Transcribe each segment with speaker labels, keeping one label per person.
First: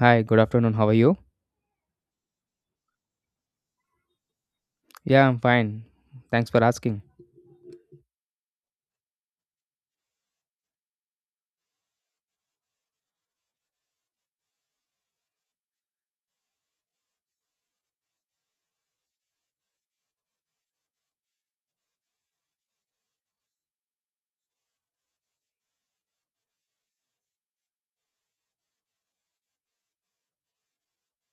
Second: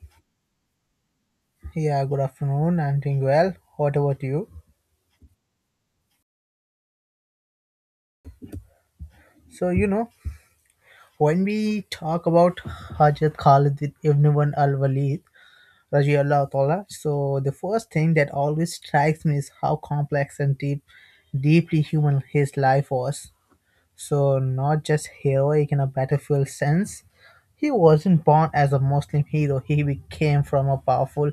Speaker 1: Hi, good afternoon. How are you?
Speaker 2: Yeah, good afternoon. I'm doing well. What about you?
Speaker 1: Yeah, I'm fine. Thanks for asking.
Speaker 2: So, you know, when we talk about Hajat Khalid with Ibn Wan Al Walid, Rajiallah Ta'ala, so the first thing that always strikes me is how complex and deeply human his life was. So, not just heroic in a battlefield sense, he wasn't born as a Muslim hero. He became from a powerful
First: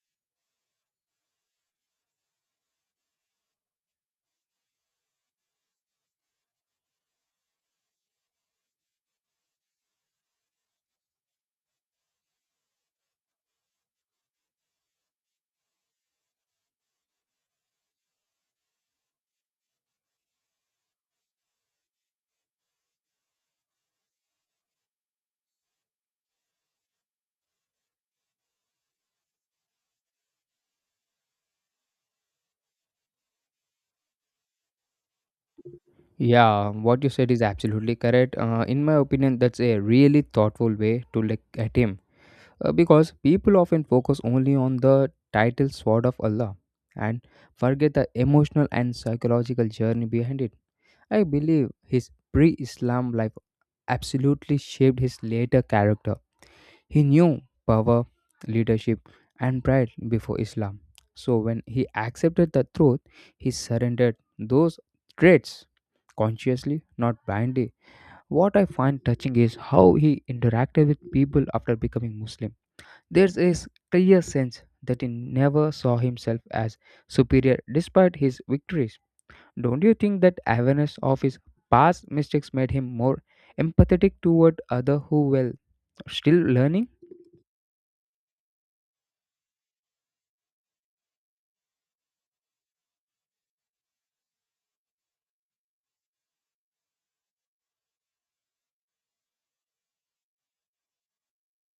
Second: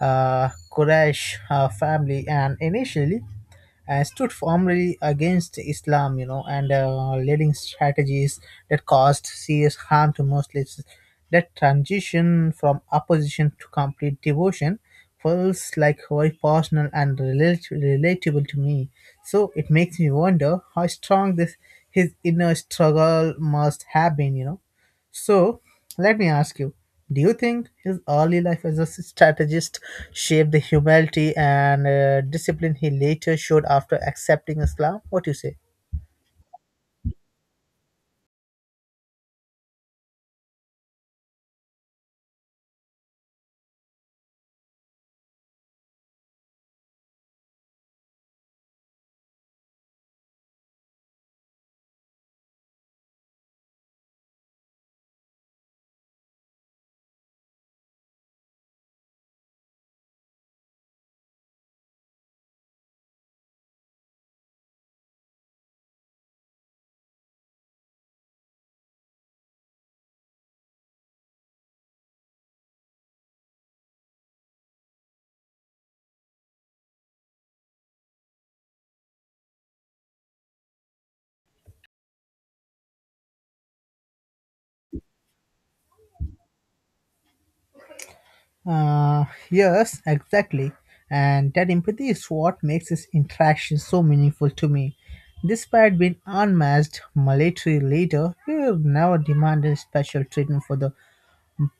Speaker 2: Quraysh family, and initially stood firmly against Islam, you know, and leading strategies that caused serious harm to Muslims. That transition from opposition to complete devotion feels like very personal and relatable to me. So it makes me wonder how strong this his inner struggle must have been, you know. So let me ask you, do you think his early life as a strategist shaped the humility and discipline he later showed after accepting Islam? What do you say?
Speaker 1: Yeah, what you said is absolutely correct. In my opinion, that's a really thoughtful way to look at him because people often focus only on the title Sword of Allah and forget the emotional and psychological journey behind it. I believe his pre Islam life absolutely shaped his later character. He knew power, leadership, and pride before Islam. So when he accepted the truth, he surrendered those traits consciously, not blindly. What I find touching is how he interacted with people after becoming Muslim. There's a clear sense that he never saw himself as superior despite his victories. Don't you think that awareness of his past mistakes made him more empathetic toward others who were still learning?
Speaker 2: Yes, exactly. And that empathy is what makes this interaction so meaningful to me. Despite being unmatched military leader, he never demanded special treatment for the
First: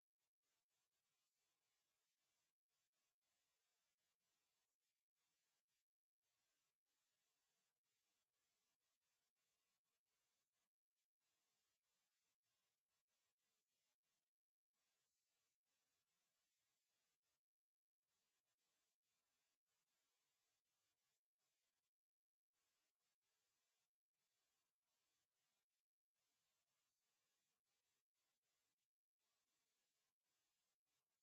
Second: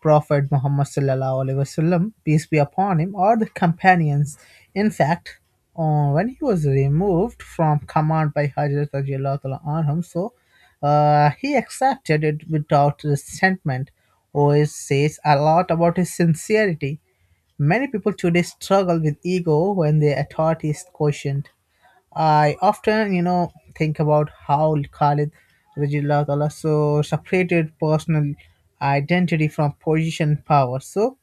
Speaker 2: Prophet Muhammad sallallahu alaihi wasallam, peace be upon him, or the companions. In fact, when he was removed from command by Hazrat radiallahu ta'ala anhum, so he accepted it without resentment. OS says a lot about his sincerity. Many people today struggle with ego when their authority is questioned. I often, you know, think about how Khalid Rajullah Ta'ala so separated personal identity from position and power. So,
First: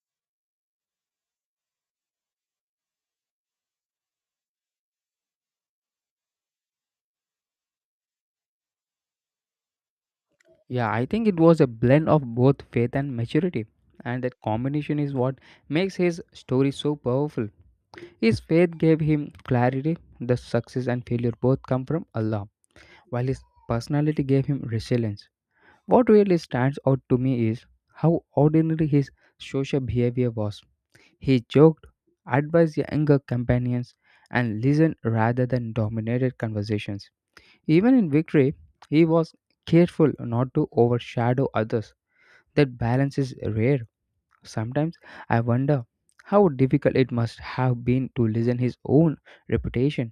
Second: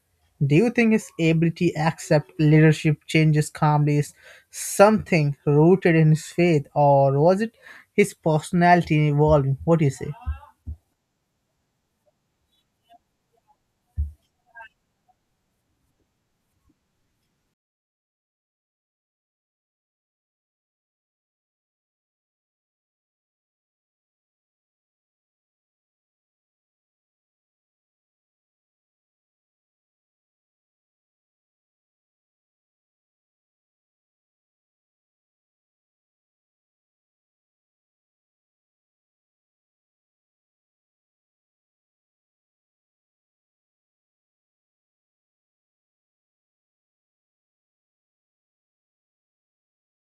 Speaker 2: do you think his ability to accept leadership changes calmly is something rooted in his faith, or was it his personality evolving? What do you say?
Speaker 1: Yeah, I think it was a blend of both faith and maturity. And that combination is what makes his story so powerful. His faith gave him clarity, the success and failure both come from Allah, while his personality gave him resilience. What really stands out to me is how ordinary his social behavior was. He joked, advised younger companions, and listened rather than dominated conversations. Even in victory, he was careful not to overshadow others. That balance is rare. Sometimes I wonder how difficult it must have been to listen his own reputation.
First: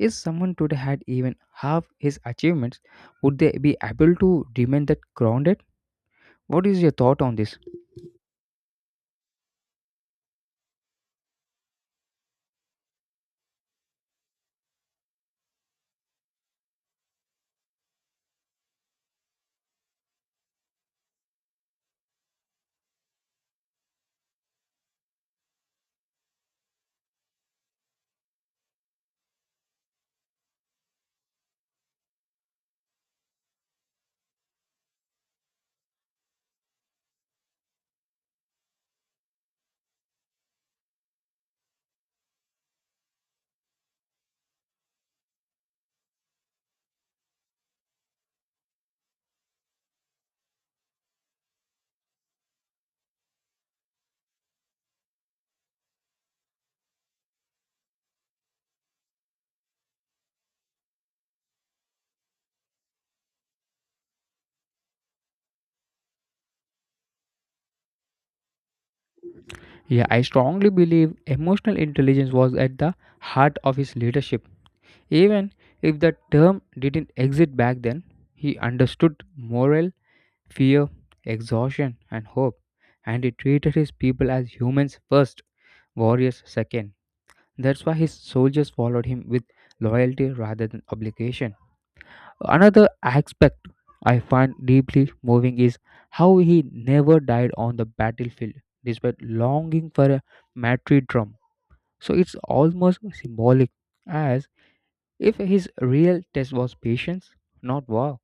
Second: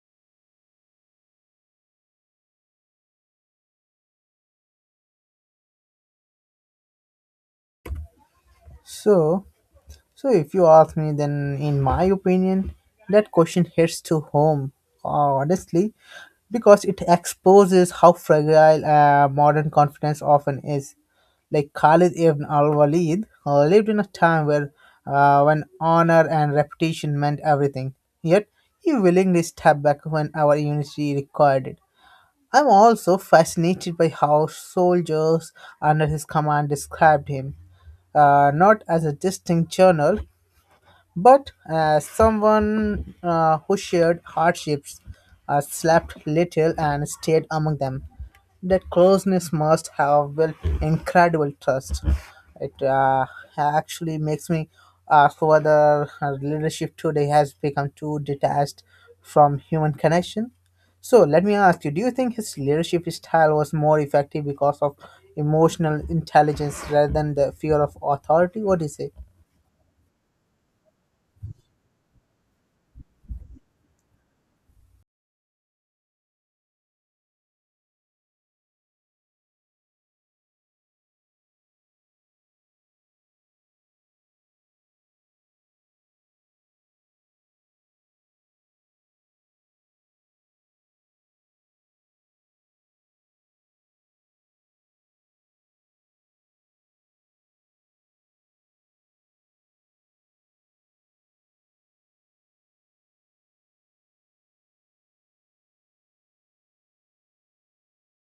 Speaker 1: If someone today had even half his achievements, would they be able to remain that grounded? What is your thought on this?
Speaker 2: So, So, if you ask me, then in my opinion, that question hits to home, honestly, because it exposes how fragile modern confidence often is. Like Khalid ibn al-Walid lived in a time where when honor and reputation meant everything. Yet he willingly stepped back when our unity required it. I'm also fascinated by how soldiers under his command described him, not as a distinct general, but as someone who shared hardships, slept little, and stayed among them. That closeness must have built incredible trust. It Actually, makes me ask whether leadership today has become too detached from human connection. So let me ask you: do you think his leadership style was more effective because of emotional intelligence rather than the fear of authority? What do you say?
Speaker 1: Yeah, I strongly believe emotional intelligence was at the heart of his leadership. Even if the term didn't exist back then, he understood moral, fear, exhaustion, and hope, and he treated his people as humans first, warriors second. That's why his soldiers followed him with loyalty rather than obligation. Another aspect I find deeply moving is how he never died on the battlefield despite longing for a martyrdom. So it's almost symbolic, as if his real test was patience, not war.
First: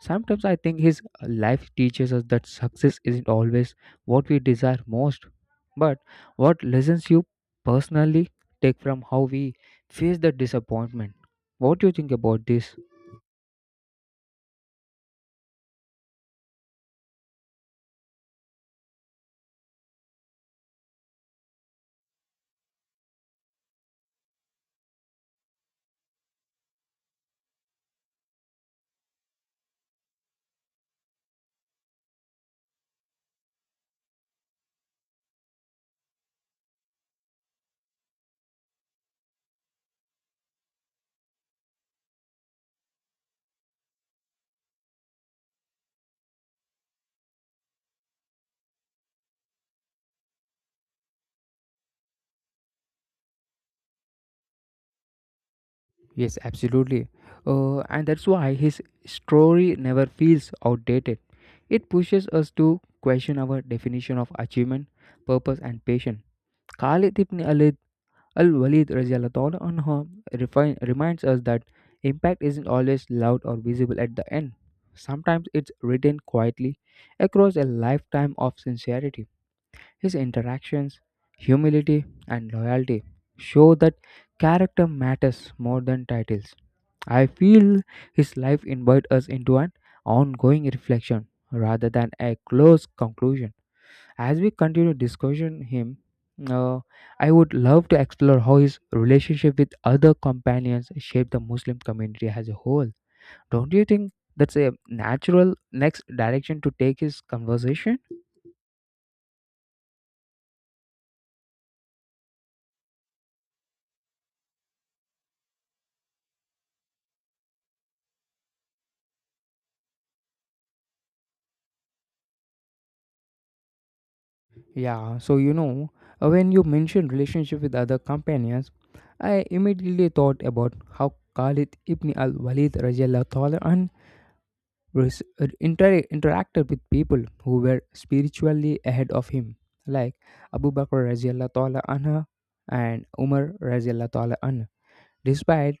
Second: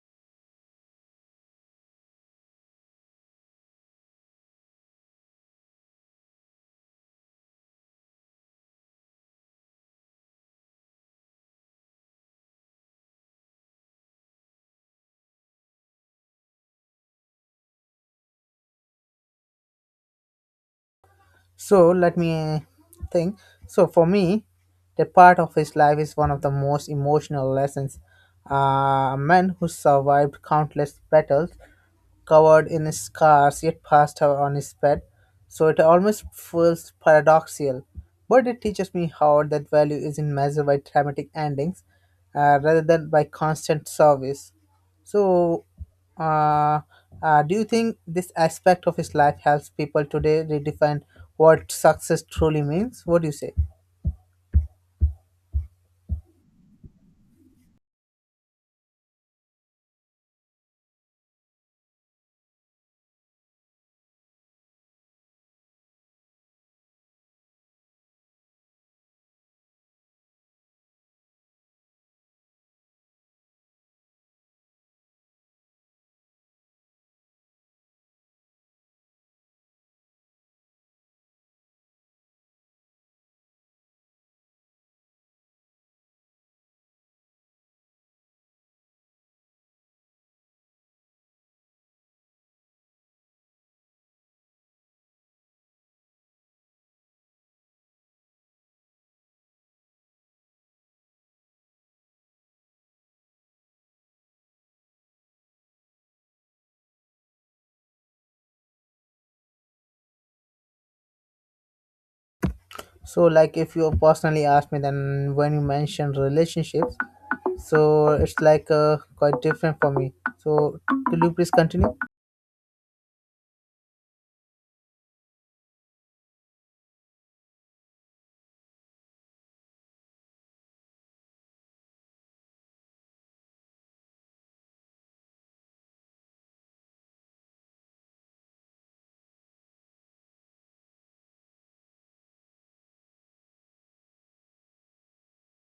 Speaker 1: Sometimes I think his life teaches us that success isn't always what we desire most, but what lessons you personally take from how we face the disappointment. What do you think about this?
Speaker 2: So let me think. So for me, that part of his life is one of the most emotional lessons. A man who survived countless battles, covered in scars, yet passed out on his bed. So it almost feels paradoxical. But it teaches me how that value isn't measured by dramatic endings rather than by constant service. So, uh, do you think this aspect of his life helps people today redefine what success truly means? What do you say?
Speaker 1: Yes, absolutely. And that's why his story never feels outdated. It pushes us to question our definition of achievement, purpose, and patience. Khalid ibn Alid al Walid anha refine, reminds us that impact isn't always loud or visible at the end. Sometimes it's written quietly across a lifetime of sincerity. His interactions, humility, and loyalty show that character matters more than titles. I feel his life invites us into an ongoing reflection rather than a close conclusion. As we continue discussing him, uh, I would love to explore how his relationship with other companions shaped the Muslim community as a whole. Don't you think that's a natural next direction to take his conversation?
Speaker 2: So, like, if you personally ask me, then when you mention relationships, so it's like quite different for me. So, could you please continue?
Speaker 1: Yeah, so when you mentioned relationship with other companions, I immediately thought about how Khalid ibn al-Walid res- interacted with people who were spiritually ahead of him, like Abu Bakr radiallahu ta'ala anha and Umar radiallahu ta'ala anha. Despite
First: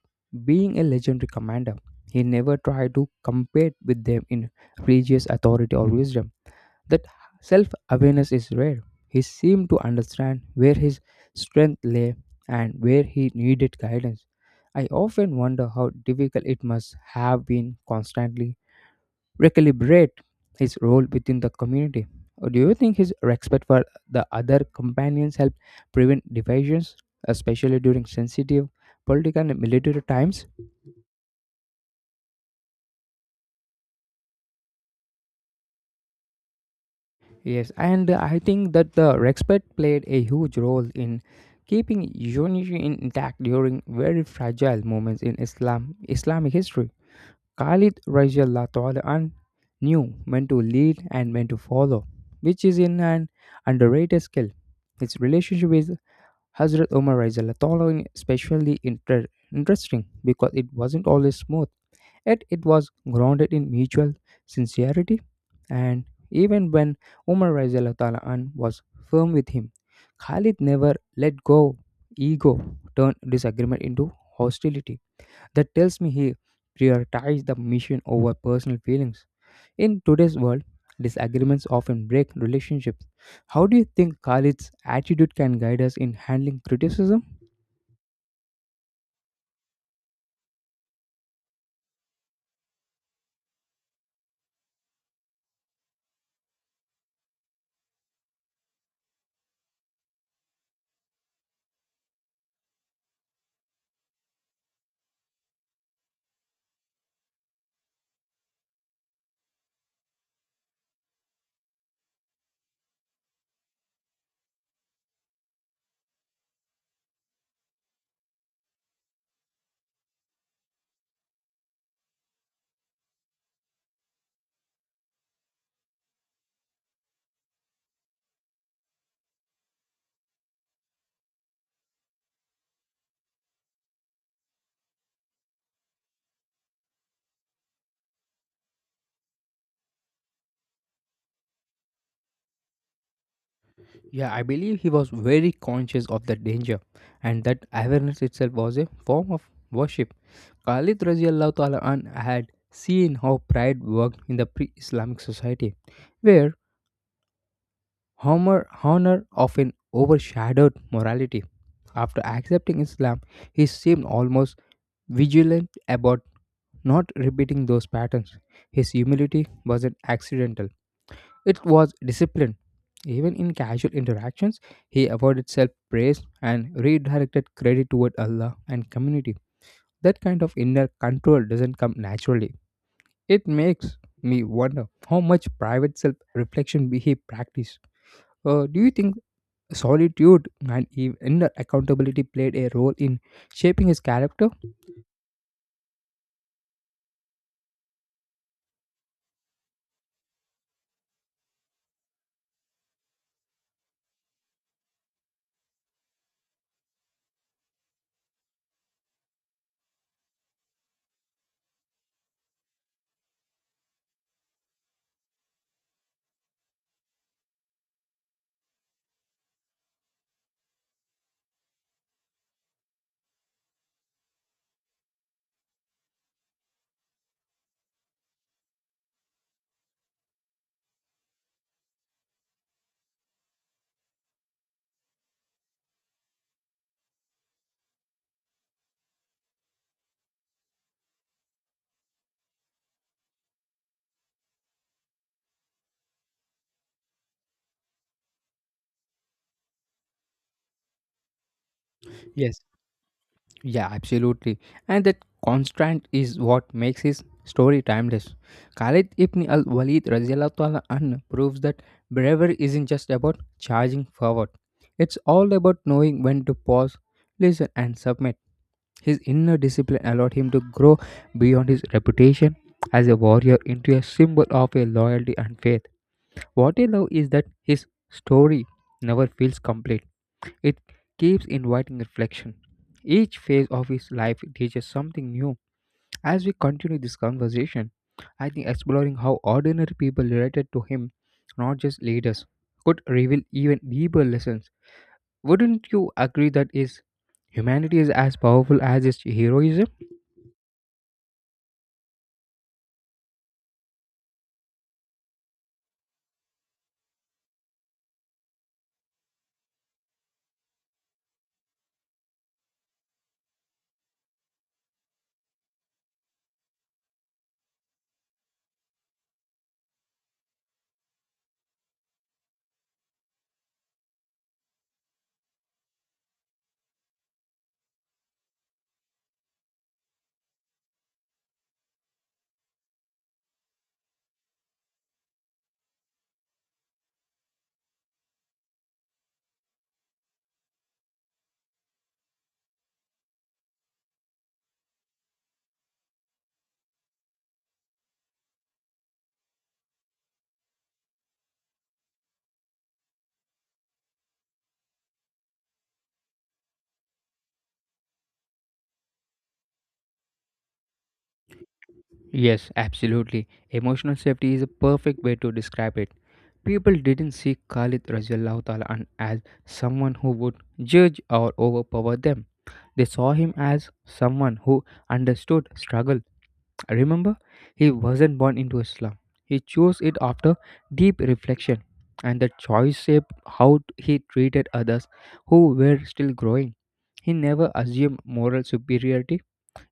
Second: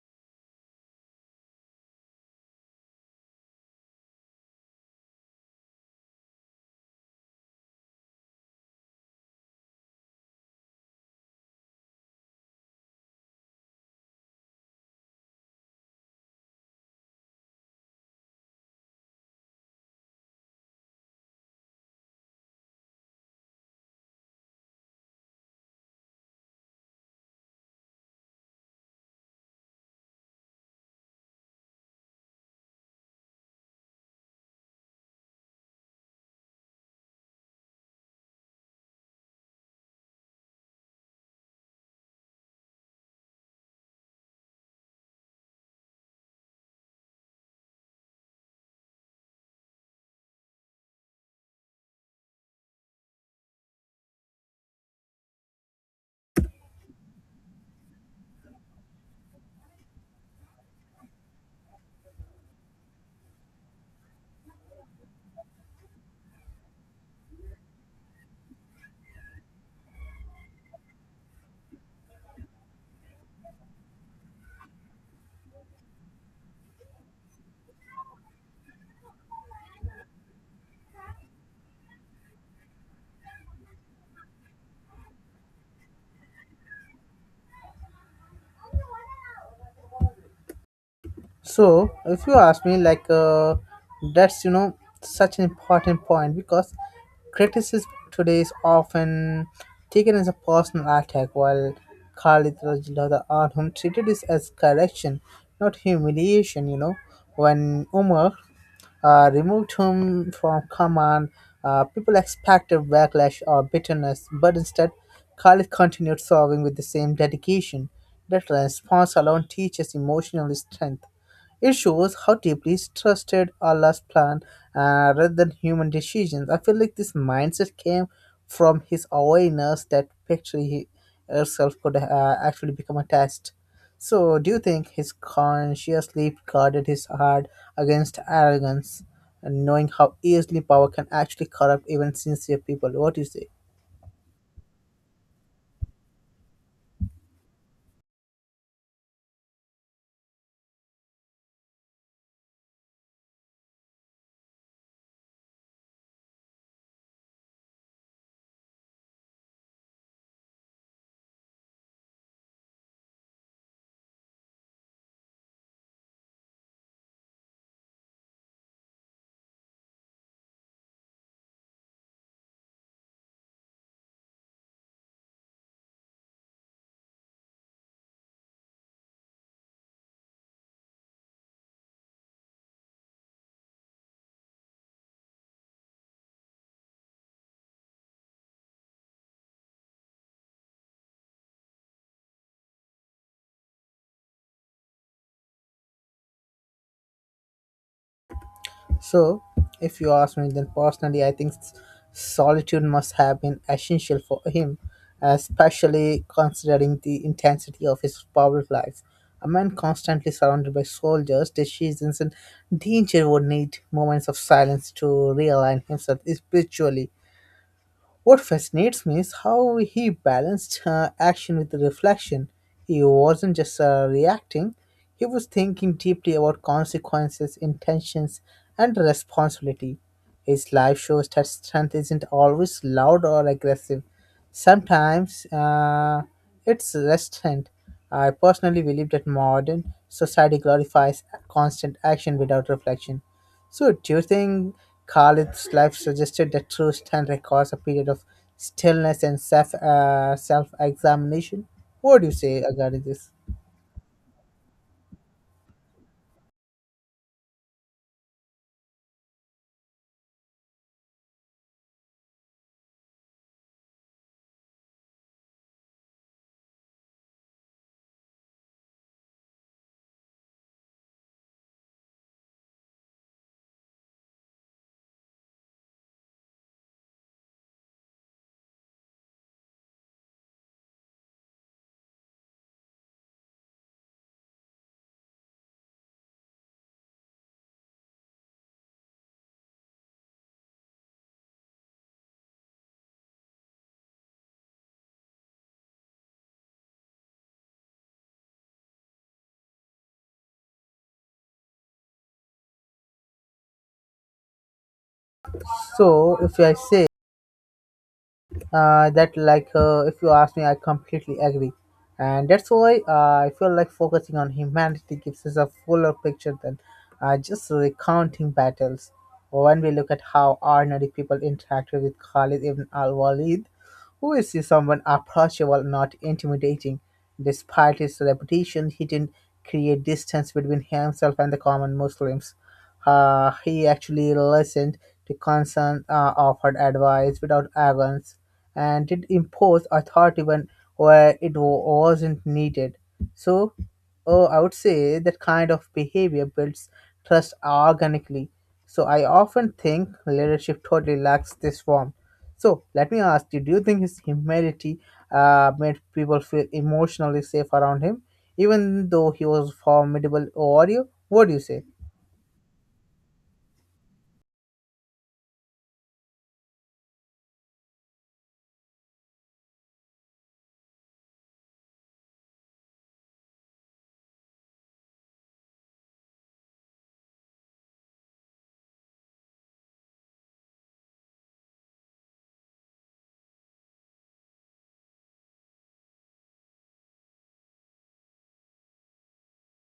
Speaker 1: being a legendary commander, he never tried to compete with them in religious authority or wisdom. That self awareness is rare. He seemed to understand where his strength lay and where he needed guidance. I often wonder how difficult it must have been constantly recalibrate his role within the community? Or do you think his respect for the other companions helped prevent divisions, especially during sensitive political and military times? Yes, and I think that the respect played a huge role in keeping unity intact during very fragile moments in Islamic history. Khalid Rajallah Ta'ala an knew when to lead and when to follow, which is in an underrated skill. His relationship with Hazrat Umar Rizal following especially interesting because it wasn't always smooth, yet it was grounded in mutual sincerity. And even when Umar Rizal was firm with him, Khalid never let go. Ego turned disagreement into hostility. That tells me he prioritized the mission over personal feelings. In today's world, disagreements often break relationships. How do you think Khalid's attitude can guide us in handling criticism?
Speaker 2: So, if you ask me, that's you know such an important point because criticism today is often taken as a personal attack, while Khalid Rajilada Anhum treated this as correction, not humiliation. You know, when Umar removed him from command, people expected backlash or bitterness, but instead, Khalid continued serving with the same dedication. That response alone teaches emotional strength. It shows how deeply trusted Allah's plan rather than human decisions. I feel like this mindset came from his awareness that victory herself could actually become a test. So, do you think his consciously guarded his heart against arrogance, and knowing how easily power can actually corrupt even sincere people? What do you say?
Speaker 1: Yeah, I believe he was very conscious of the danger, and that awareness itself was a form of worship. Khalid Raziallahu Ta'ala an had seen how pride worked in the pre Islamic society, where honor often overshadowed morality. After accepting Islam, he seemed almost vigilant about not repeating those patterns. His humility wasn't accidental, it was discipline. Even in casual interactions, he avoided self praise and redirected credit toward Allah and community. That kind of inner control doesn't come naturally. It makes me wonder how much private self reflection he practiced. Do you think solitude and inner accountability played a role in shaping his character?
Speaker 2: So, if you ask me, then personally, I think solitude must have been essential for him, especially considering the intensity of his power life. A man constantly surrounded by soldiers, decisions, and danger would need moments of silence to realign himself spiritually. What fascinates me is how he balanced action with reflection. He wasn't just reacting, he was thinking deeply about consequences, intentions, and responsibility. His life shows that strength isn't always loud or aggressive. Sometimes it's restraint. I personally believe that modern society glorifies constant action without reflection. So, do you think Khalid's life suggested that true stand requires a period of stillness and self examination? What do you
Speaker 1: Yes,
Speaker 2: say regarding this?
Speaker 1: Yeah, absolutely. And that constant is what makes his story timeless. Khalid ibn al Walid an proves that bravery isn't just about charging forward, it's all about knowing when to pause, listen, and submit. His inner discipline allowed him to grow beyond his reputation as a warrior into a symbol of a loyalty and faith. What I love is that his story never feels complete it keeps inviting reflection. Each phase of his life teaches something new. As we continue this conversation, I think exploring how ordinary people related to him, not just leaders, could reveal even deeper lessons. Wouldn't you agree that his humanity is as powerful as his heroism?
Speaker 2: So, if I say that like If you ask me, I completely agree, and that's why I feel like focusing on humanity gives us a fuller picture than just recounting battles. When we look at how ordinary people interacted with Khalid ibn al-Walid, who is someone approachable, not intimidating, despite his reputation, he didn't create distance between himself and the common Muslims. He actually listened to concern, offered advice without arrogance, and did impose authority when where it wa- wasn't needed. So, oh, I would say that kind of behavior builds trust organically. So, I often think leadership totally lacks this form. So, let me ask you: do you think his humility made people feel emotionally safe around him, even though he was formidable warrior? What do you say?
Speaker 1: Yes, absolutely. Emotional safety is a perfect way to describe it. People didn't see Khalid Rajallahu Ta'ala as someone who would judge or overpower them. They saw him as someone who understood struggle. Remember, he wasn't born into a slum. He chose it after deep reflection, and the choice shaped how he treated others who were still growing. He never assumed moral superiority.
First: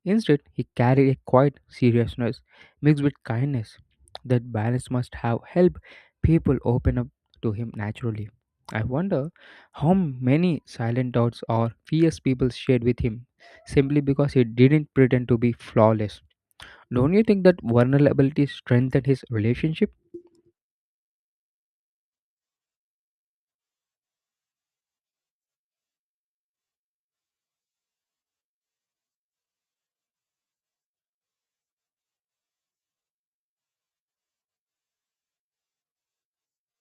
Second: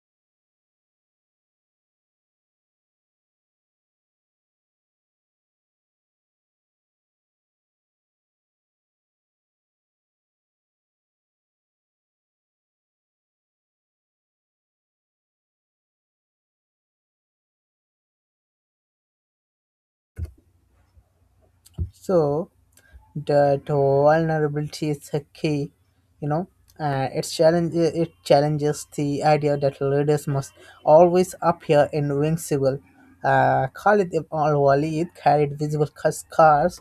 Speaker 1: Instead, he carried a quiet seriousness mixed with kindness. That balance must have helped people open up to him naturally. I wonder how many silent doubts or fears people shared with him simply because he didn't pretend to be flawless. Don't you think that vulnerability strengthened his relationship?
Speaker 2: So, that vulnerability is a key, you know. It challenges the idea that leaders must always appear invincible. Khalid ibn al-Walid carried visible scars,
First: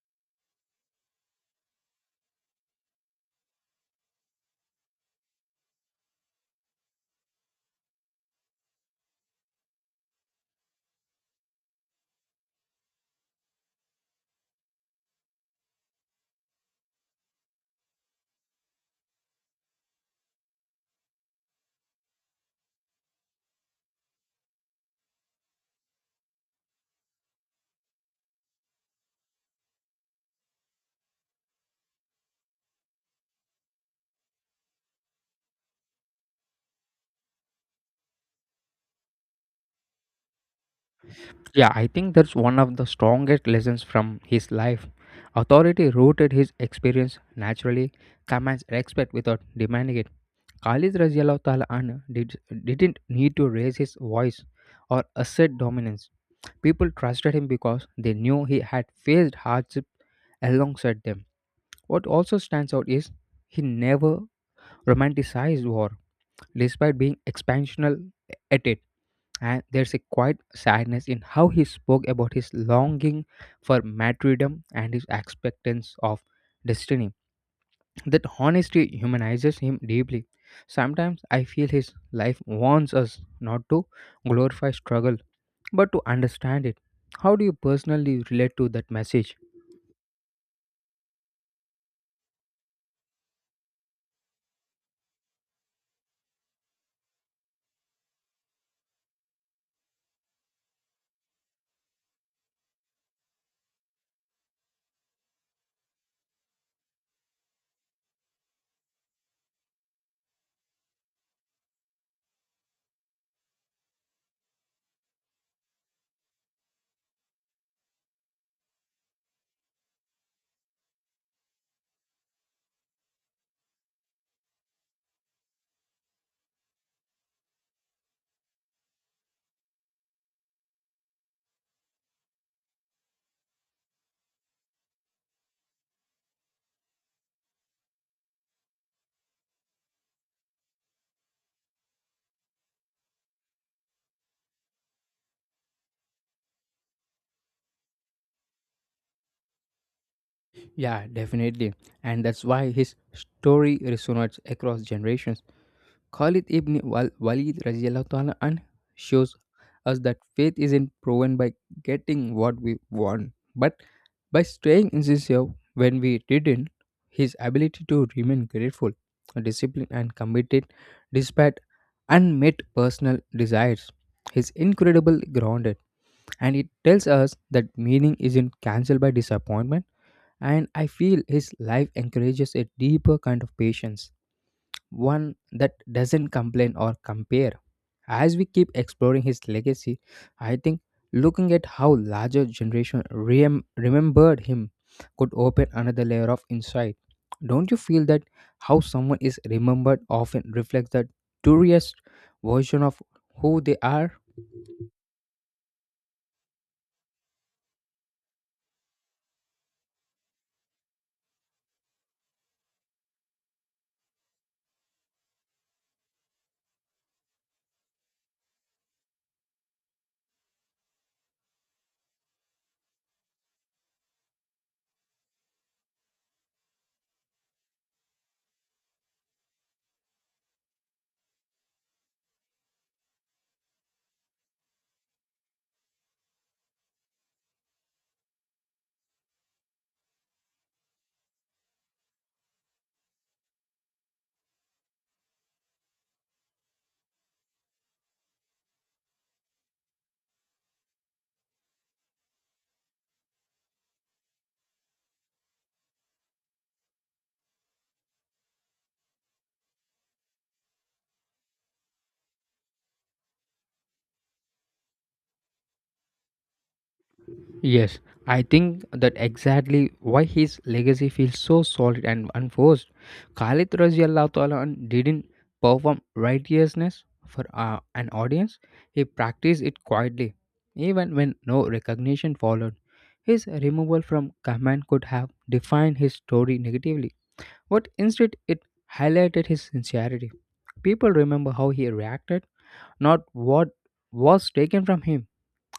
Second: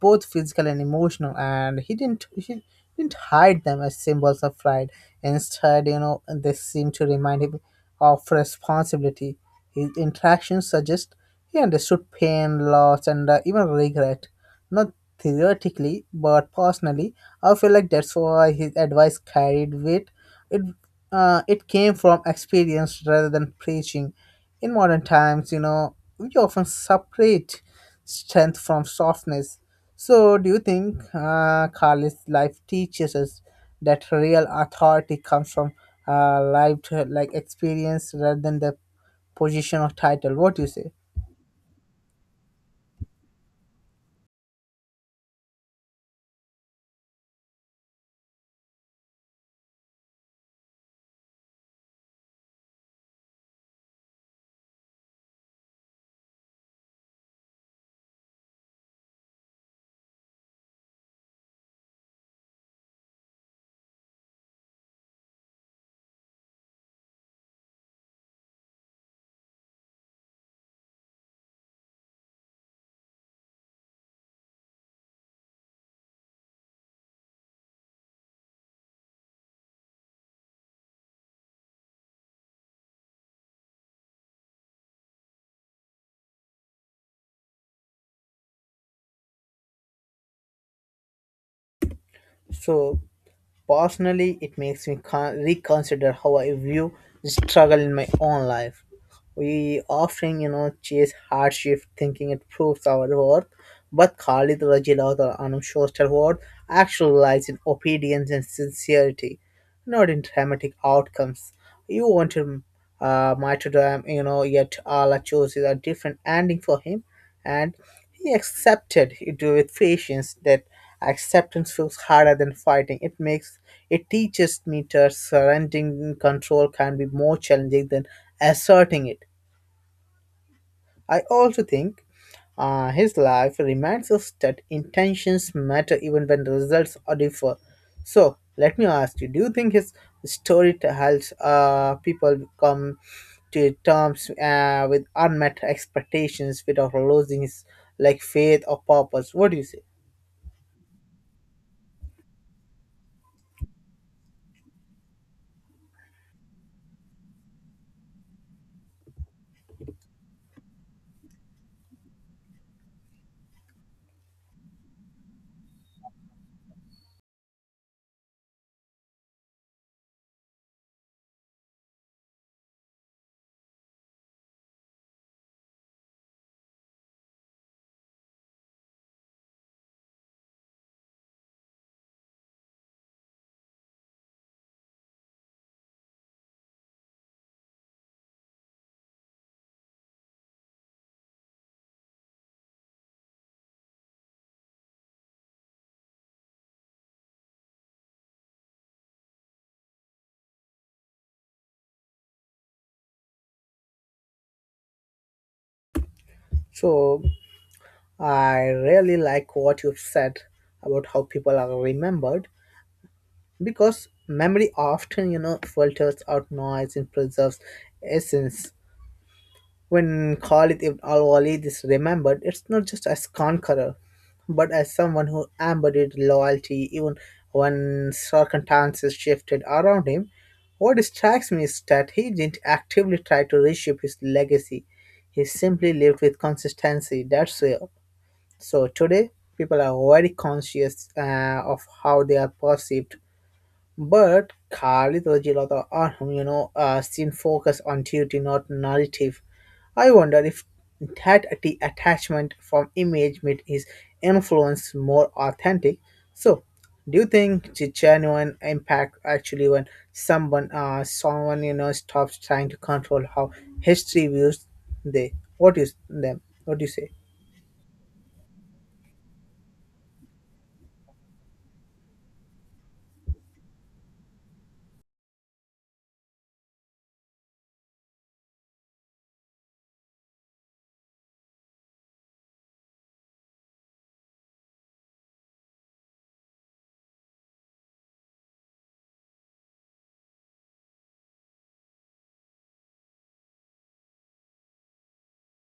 Speaker 2: both physical and emotional, and he didn't hide them as symbols of pride. Instead, you know, they seem to remind him of responsibility. His interactions suggest he understood pain, loss, and even regret, not theoretically, but personally. I feel like that's why his advice carried weight. It it came from experience rather than preaching. In modern times, you know, we often separate strength from softness. So, do you think Khalid's life teaches us that real authority comes from lived like experience rather than the position or title? What do you say?
Speaker 1: Yeah, I think that's one of the strongest lessons from his life. Authority rooted his experience naturally commands respect without demanding it. Khalid radiallahu ta'ala anhu didn't need to raise his voice or assert dominance. People trusted him because they knew he had faced hardship alongside them. What also stands out is he never romanticized war, despite being expansional at it. And there's a quiet sadness in how he spoke about his longing for martyrdom and his expectance of destiny. That honesty humanizes him deeply. Sometimes I feel his life warns us not to glorify struggle, but to understand it. How do you personally relate to that message?
Speaker 2: So, Personally, it makes me reconsider how I view struggle in my own life. We often, you know, chase hardship thinking it proves our worth, but Khalid Rajilat or Anum Shrestha's worth actually lies in obedience and sincerity, not in dramatic outcomes. You wanted martyrdom, you know, yet Allah chose a different ending for him, and he accepted it with patience. That acceptance feels harder than fighting. It teaches me that surrendering control can be more challenging than asserting it. I also think his life reminds us that intentions matter even when the results are differ. So let me ask you: do you think his story helps people come to terms with unmet expectations without losing his like faith or purpose? What do you say?
Speaker 1: Yeah, definitely. And that's why his story resonates across generations. Khalid ibn Walid radiallahu ta'ala and shows us that faith isn't proven by getting what we want, but by staying sincere when we didn't. His ability to remain grateful, disciplined, and committed despite unmet personal desires is incredible grounded, and it tells us that meaning isn't cancelled by disappointment. And I feel his life encourages a deeper kind of patience one that doesn't complain or compare. As we keep exploring his legacy, I think looking at how larger generation remembered him could open another layer of insight. Don't you feel that how someone is remembered often reflects the truest version of who they are?
Speaker 2: So I really like what you've said about how people are remembered, because memory often, you know, filters out noise and preserves essence. When Khalid Ibn al Walid is remembered, it's not just as conqueror, but as someone who embodied loyalty even when circumstances shifted around him. What strikes me is that he didn't actively try to reshape his legacy. He simply lived with consistency. That's real. So today, people are very conscious of how they are perceived. But Khalid Rajilata Arham, you know, seen focus on duty, not narrative. I wonder if that attachment from image made his influence more authentic. So, do you think the genuine impact actually when someone you know, stops trying to control how history views they, what is them? What do you say?
Speaker 1: Yes, I think that exactly why his legacy feels so solid and unforced. Khalid Raziallahu Ta'ala didn't perform righteousness for an audience, he practiced it quietly, even when no recognition followed. His removal from command could have defined his story negatively, but instead it highlighted his sincerity. People remember how he reacted, not what was taken from him.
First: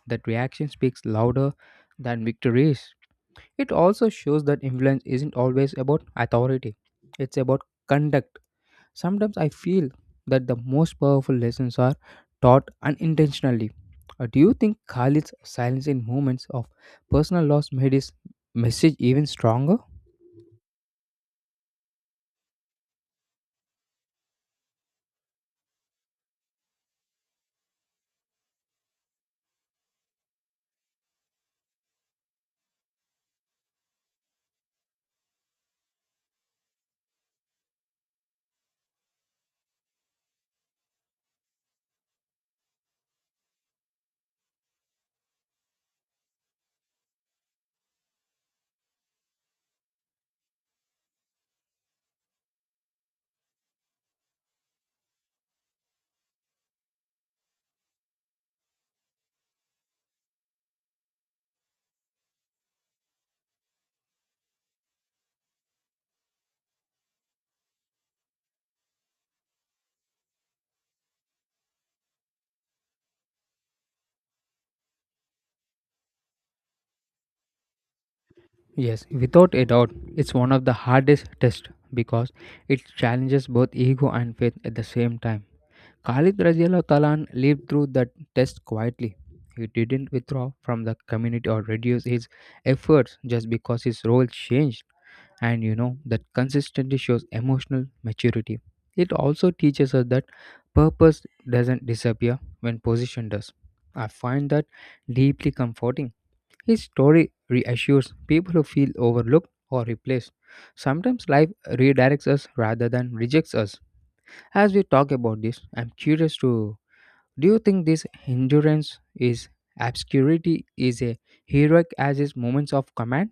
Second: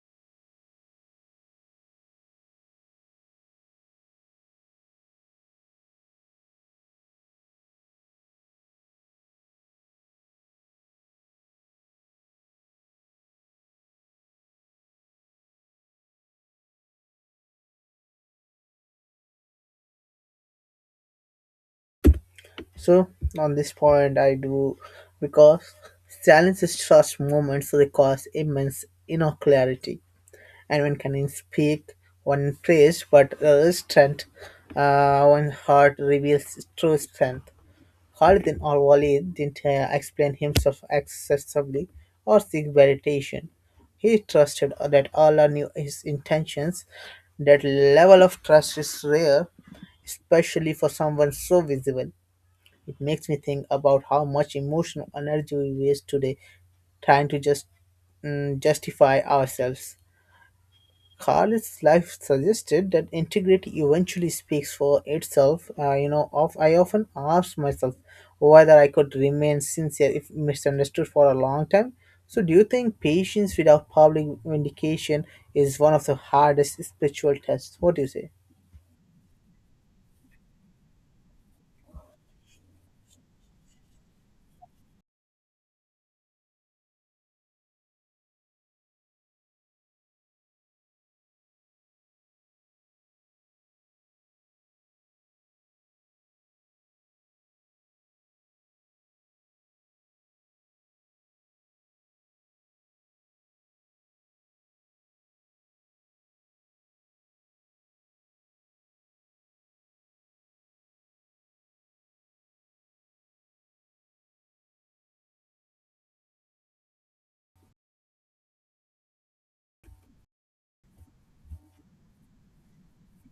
Speaker 1: That reaction speaks louder than victories. It also shows that influence isn't always about authority, it's about conduct. Sometimes I feel that the most powerful lessons are taught unintentionally. Do you think Khalid's silence in moments of personal loss made his message even stronger?
Speaker 2: So on this point, I do, because challenges such moments requires immense inner clarity, and one can speak one praise, but strength, one heart reveals true strength. Khalid or Walid didn't explain himself excessively or seek validation. He trusted that Allah knew his intentions. That level of trust is rare, especially for someone so visible. It makes me think about how much emotional energy we waste today trying to just justify ourselves. Carl's life suggested that integrity eventually speaks for itself. You know, of I often ask myself whether I could remain sincere if misunderstood for a long time. So, do you think patience without public vindication is one of the hardest spiritual tests? What do you say?
Speaker 1: Yes, without a doubt, it's one of the hardest tests because it challenges both ego and faith at the same time. Khalid Talan lived through that test quietly. He didn't withdraw from the community or reduce his efforts just because his role changed. And you know that consistency shows emotional maturity. It also teaches us that purpose doesn't disappear when position does. I find that deeply comforting his story reassures people who feel overlooked or replaced. Sometimes life redirects us rather than rejects us. As we talk about this, I'm curious to do you think this endurance is obscurity is a heroic as his moments of command?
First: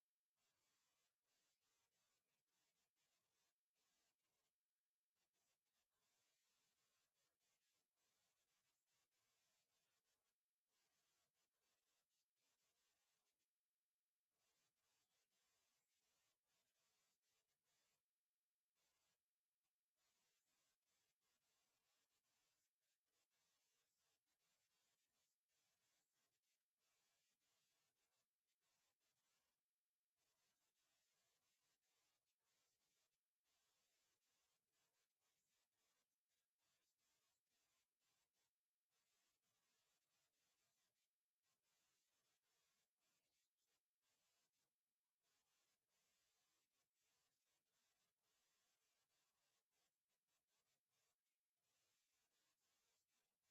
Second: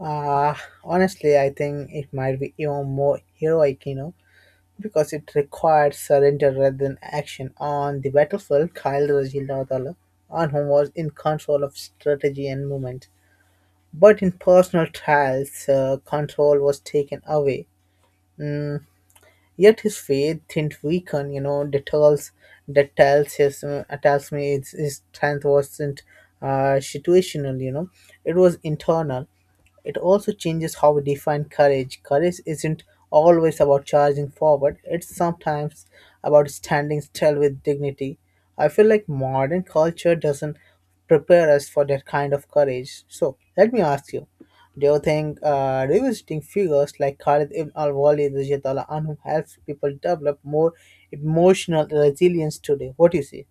Speaker 2: Uh, Honestly, I think it might be even more heroic, you know, because it required surrender rather than action. On the battlefield, Kyle Rajildala on whom was in control of strategy and movement. But in personal trials, control was taken away. Yet his faith didn't weaken, you know, that tells me his strength wasn't situational, you know, it was internal. It also changes how we define courage. Courage isn't always about charging forward, it's sometimes about standing still with dignity. I feel like modern culture doesn't prepare us for that kind of courage. So, let me ask you, do you think revisiting figures like Khalid ibn al Walid radiallahu anhu helps people develop more emotional resilience today? What do you see?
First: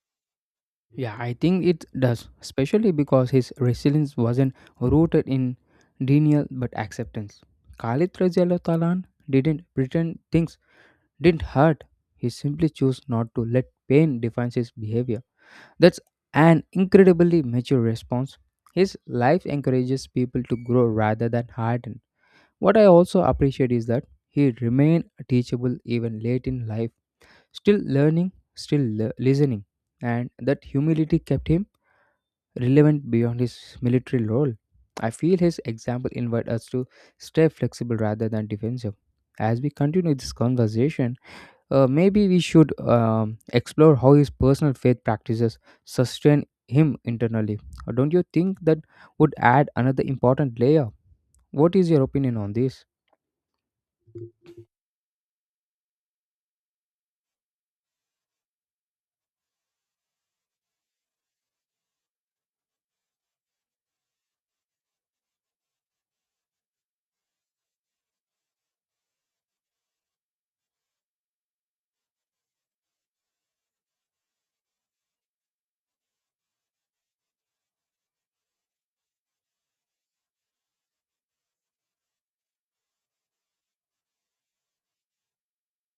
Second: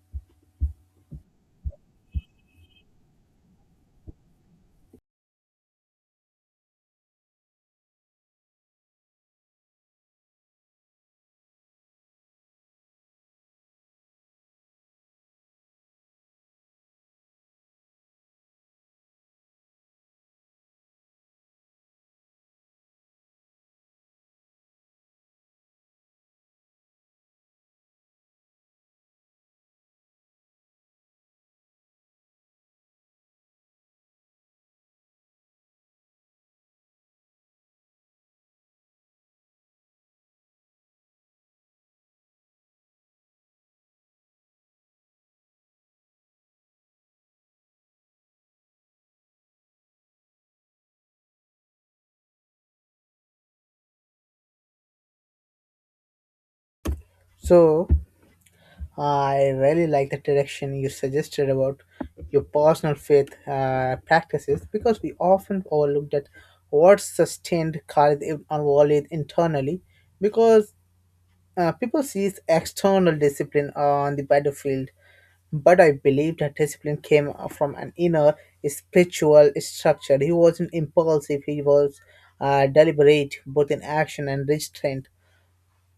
Speaker 1: Yeah, I think it does, especially because his resilience wasn't rooted in denial but acceptance. Khalid Talan didn't pretend things didn't hurt. He simply chose not to let pain define his behavior. That's an incredibly mature response. His life encourages people to grow rather than harden. What I also appreciate is that he remained teachable even late in life, still learning, still listening, and that humility kept him relevant beyond his military role. I feel his example invites us to stay flexible rather than defensive. As we continue this conversation, maybe we should explore how his personal faith practices sustain him internally. Don't you think that would add another important layer? What is your opinion on this?
Speaker 2: So, I really like the direction you suggested about your personal faith practices, because we often overlook that what sustained Khalid Ibn al-Walid internally, because people see external discipline on the battlefield, but I believe that discipline came from an inner spiritual structure. He wasn't impulsive, he was deliberate, both in action and restraint.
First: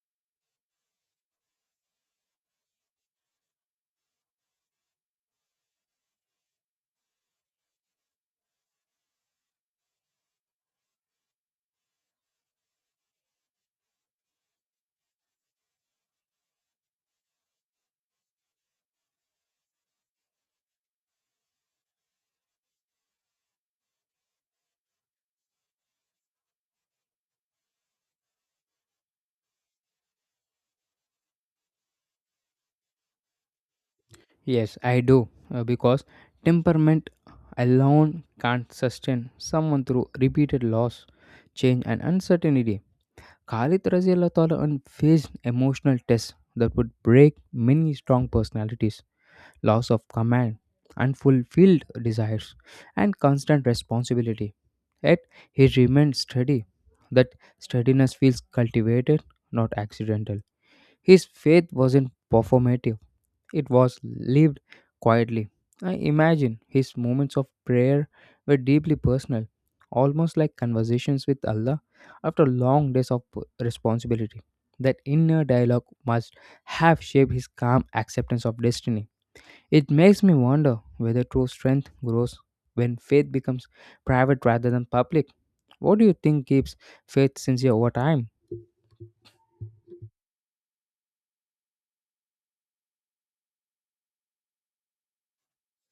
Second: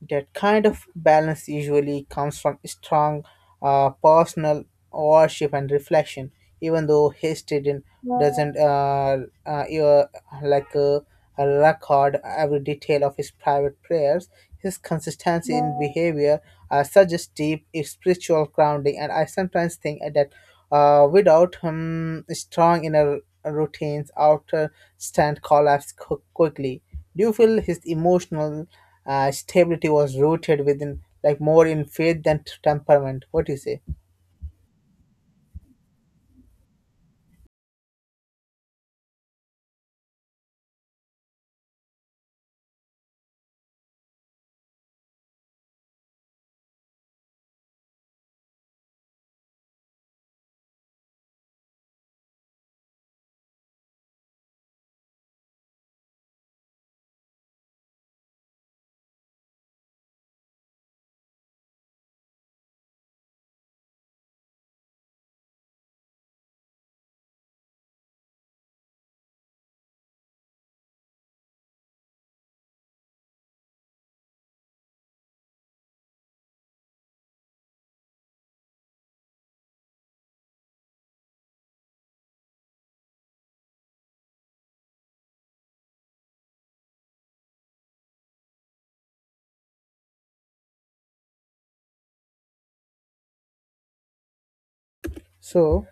Speaker 2: That kind of balance usually comes from strong personal worship and reflection, even though history didn't, doesn't you- like record every detail of his private prayers. His consistency in behavior suggests deep spiritual grounding, and I sometimes think that without him, strong inner routines, outer stand collapse quickly. Do you feel his emotional stability was rooted within, like more in faith than temperament? What do you say?
Speaker 1: Yes, I do, because temperament alone can't sustain someone through repeated loss, change, and uncertainty. Khalid Raziallah faced emotional tests that would break many strong personalities. Loss of command, unfulfilled desires, and constant responsibility. Yet he remained steady. That steadiness feels cultivated, not accidental. His faith wasn't performative, it was lived quietly. I imagine his moments of prayer were deeply personal, almost like conversations with Allah after long days of responsibility. That inner dialogue must have shaped his calm acceptance of destiny. It makes me wonder whether true strength grows when faith becomes private rather than public. What do you think keeps faith sincere over time?
Speaker 2: So,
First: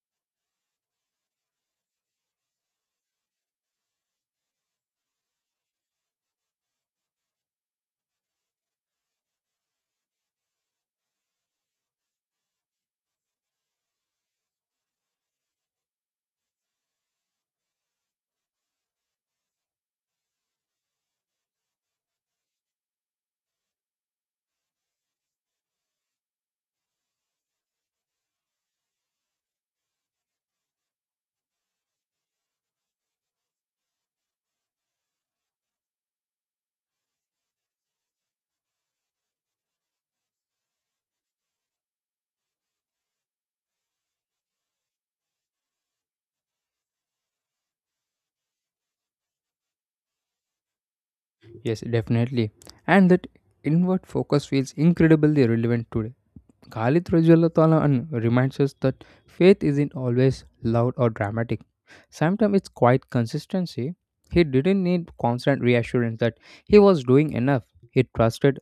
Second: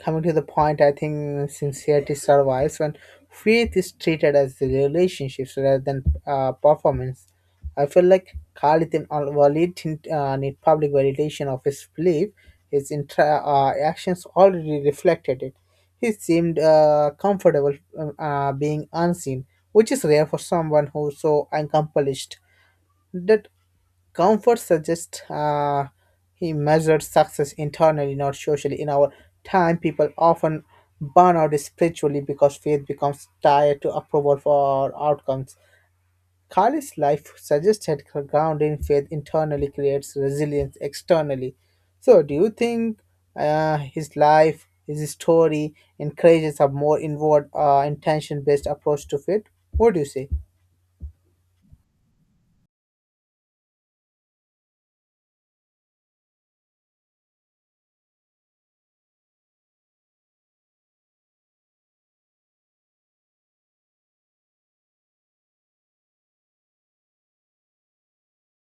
Speaker 2: coming to the point, I think sincerity survives when faith is treated as the relationships rather than performance. I feel like Khalithin al Walid didn't need public validation of his belief. His actions already reflected it. He seemed comfortable being unseen, which is rare for someone who's so accomplished. That comfort suggests he measured success internally, not socially. In our time, people often burn out spiritually because faith becomes tied to approval for outcomes. Kali's life suggested her grounding faith internally creates resilience externally. So, do you think his life, his story, encourages a more inward, intention-based approach to faith? What do you say?
Speaker 1: Yes, definitely. And that inward focus feels incredibly relevant today Khalid Rajulatalahan reminds us that faith isn't always loud or dramatic. Sometimes it's quite consistency. He didn't need constant reassurance that he was doing enough. He trusted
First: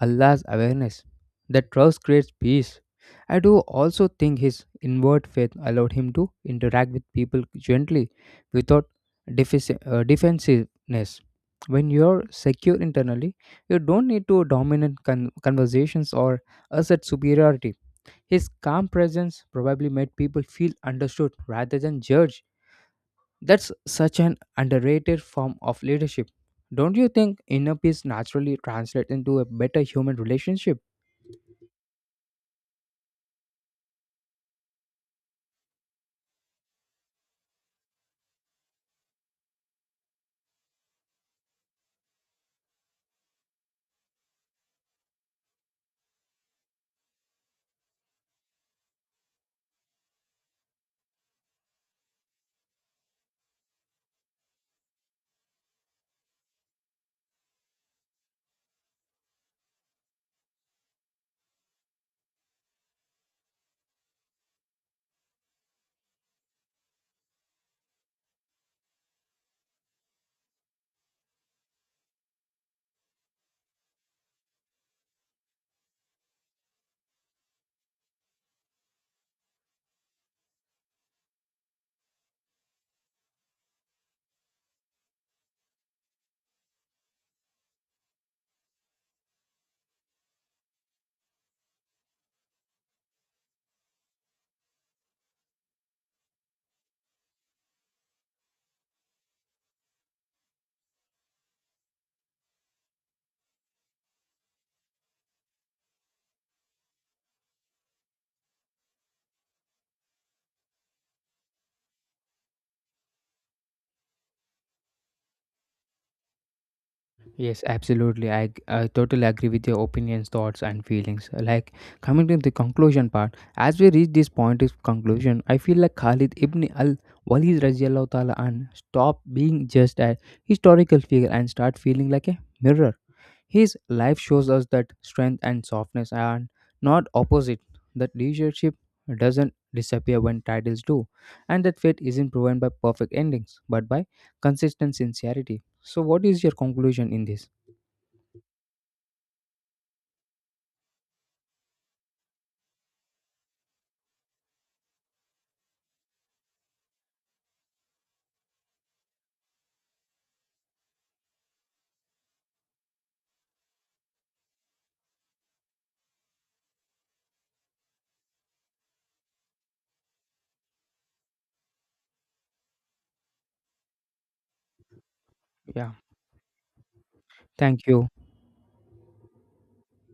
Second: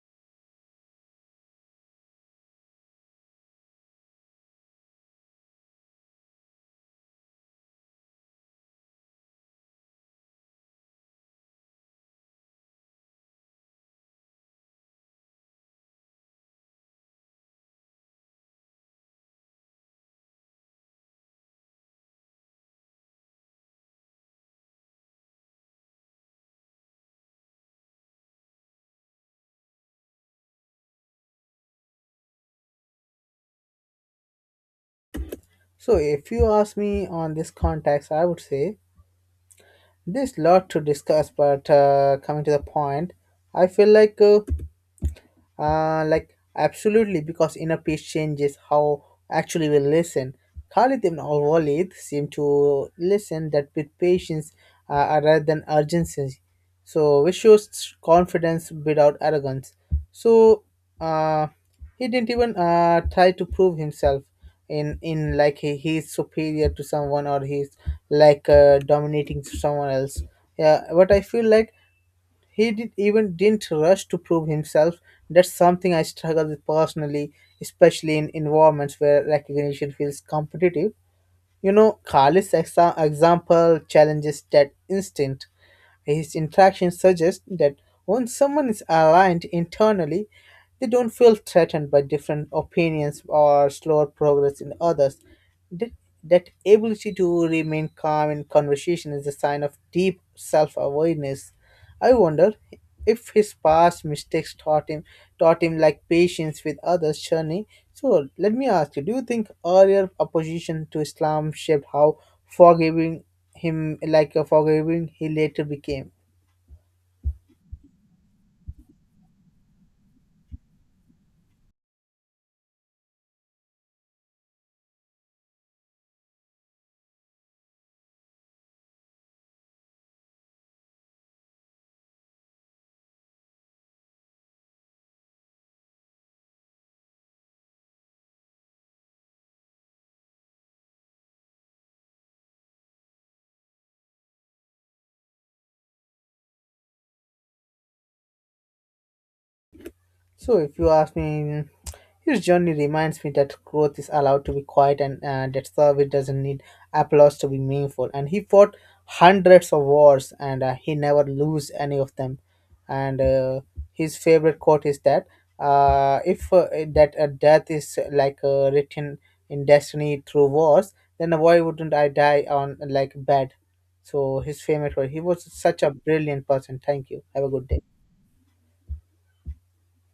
Speaker 1: Allah's awareness. That trust creates peace. I do also think his inward faith allowed him to interact with people gently without defensiveness. When you're secure internally, you don't need to dominate conversations or assert superiority. His calm presence probably made people feel understood rather than judged. That's such an underrated form of leadership. Don't you think inner peace naturally translates into a better human relationship?
Speaker 2: So, if you ask me on this context, I would say there's a lot to discuss, but coming to the point, I feel like uh, like absolutely, because inner peace changes how actually we listen. Khalid ibn al Walid seemed to listen that with patience rather than urgency. So, which shows confidence without arrogance. So, uh, he didn't even try to prove himself in like he is superior to someone, or he's like dominating someone else. Yeah, but I feel like he did, even didn't rush to prove himself. That's something I struggle with personally, especially in environments where recognition feels competitive. You know, Khalid's example challenges that instinct. His interaction suggests that when someone is aligned internally, they don't feel threatened by different opinions or slower progress in others. That, that ability to remain calm in conversation is a sign of deep self awareness. I wonder if his past mistakes taught him like patience with others journey. So let me ask you, do you think earlier opposition to Islam shaped how forgiving him like a forgiving he later became?
Speaker 1: Yes, absolutely. I totally agree with your opinions, thoughts, and feelings. Like coming to the conclusion part, as we reach this point of conclusion, I feel like Khalid ibn al Walid Rajiallahu Ta'ala and stop being just a historical figure and start feeling like a mirror his life shows us that strength and softness are not opposite, that leadership doesn't disappear when titles do, and that faith isn't proven by perfect endings, but by consistent sincerity. So, what is your conclusion in this?
Speaker 2: So, if you ask me, his journey reminds me that growth is allowed to be quiet, and that service doesn't need applause to be meaningful. And he fought hundreds of wars, and he never lose any of them. And his favorite quote is that if that death is like written in destiny through wars, then why wouldn't I die on like bed? So his favorite quote. He was such
Speaker 1: Yeah,
Speaker 2: a brilliant person. Thank you. Have a good day.
Speaker 1: thank you.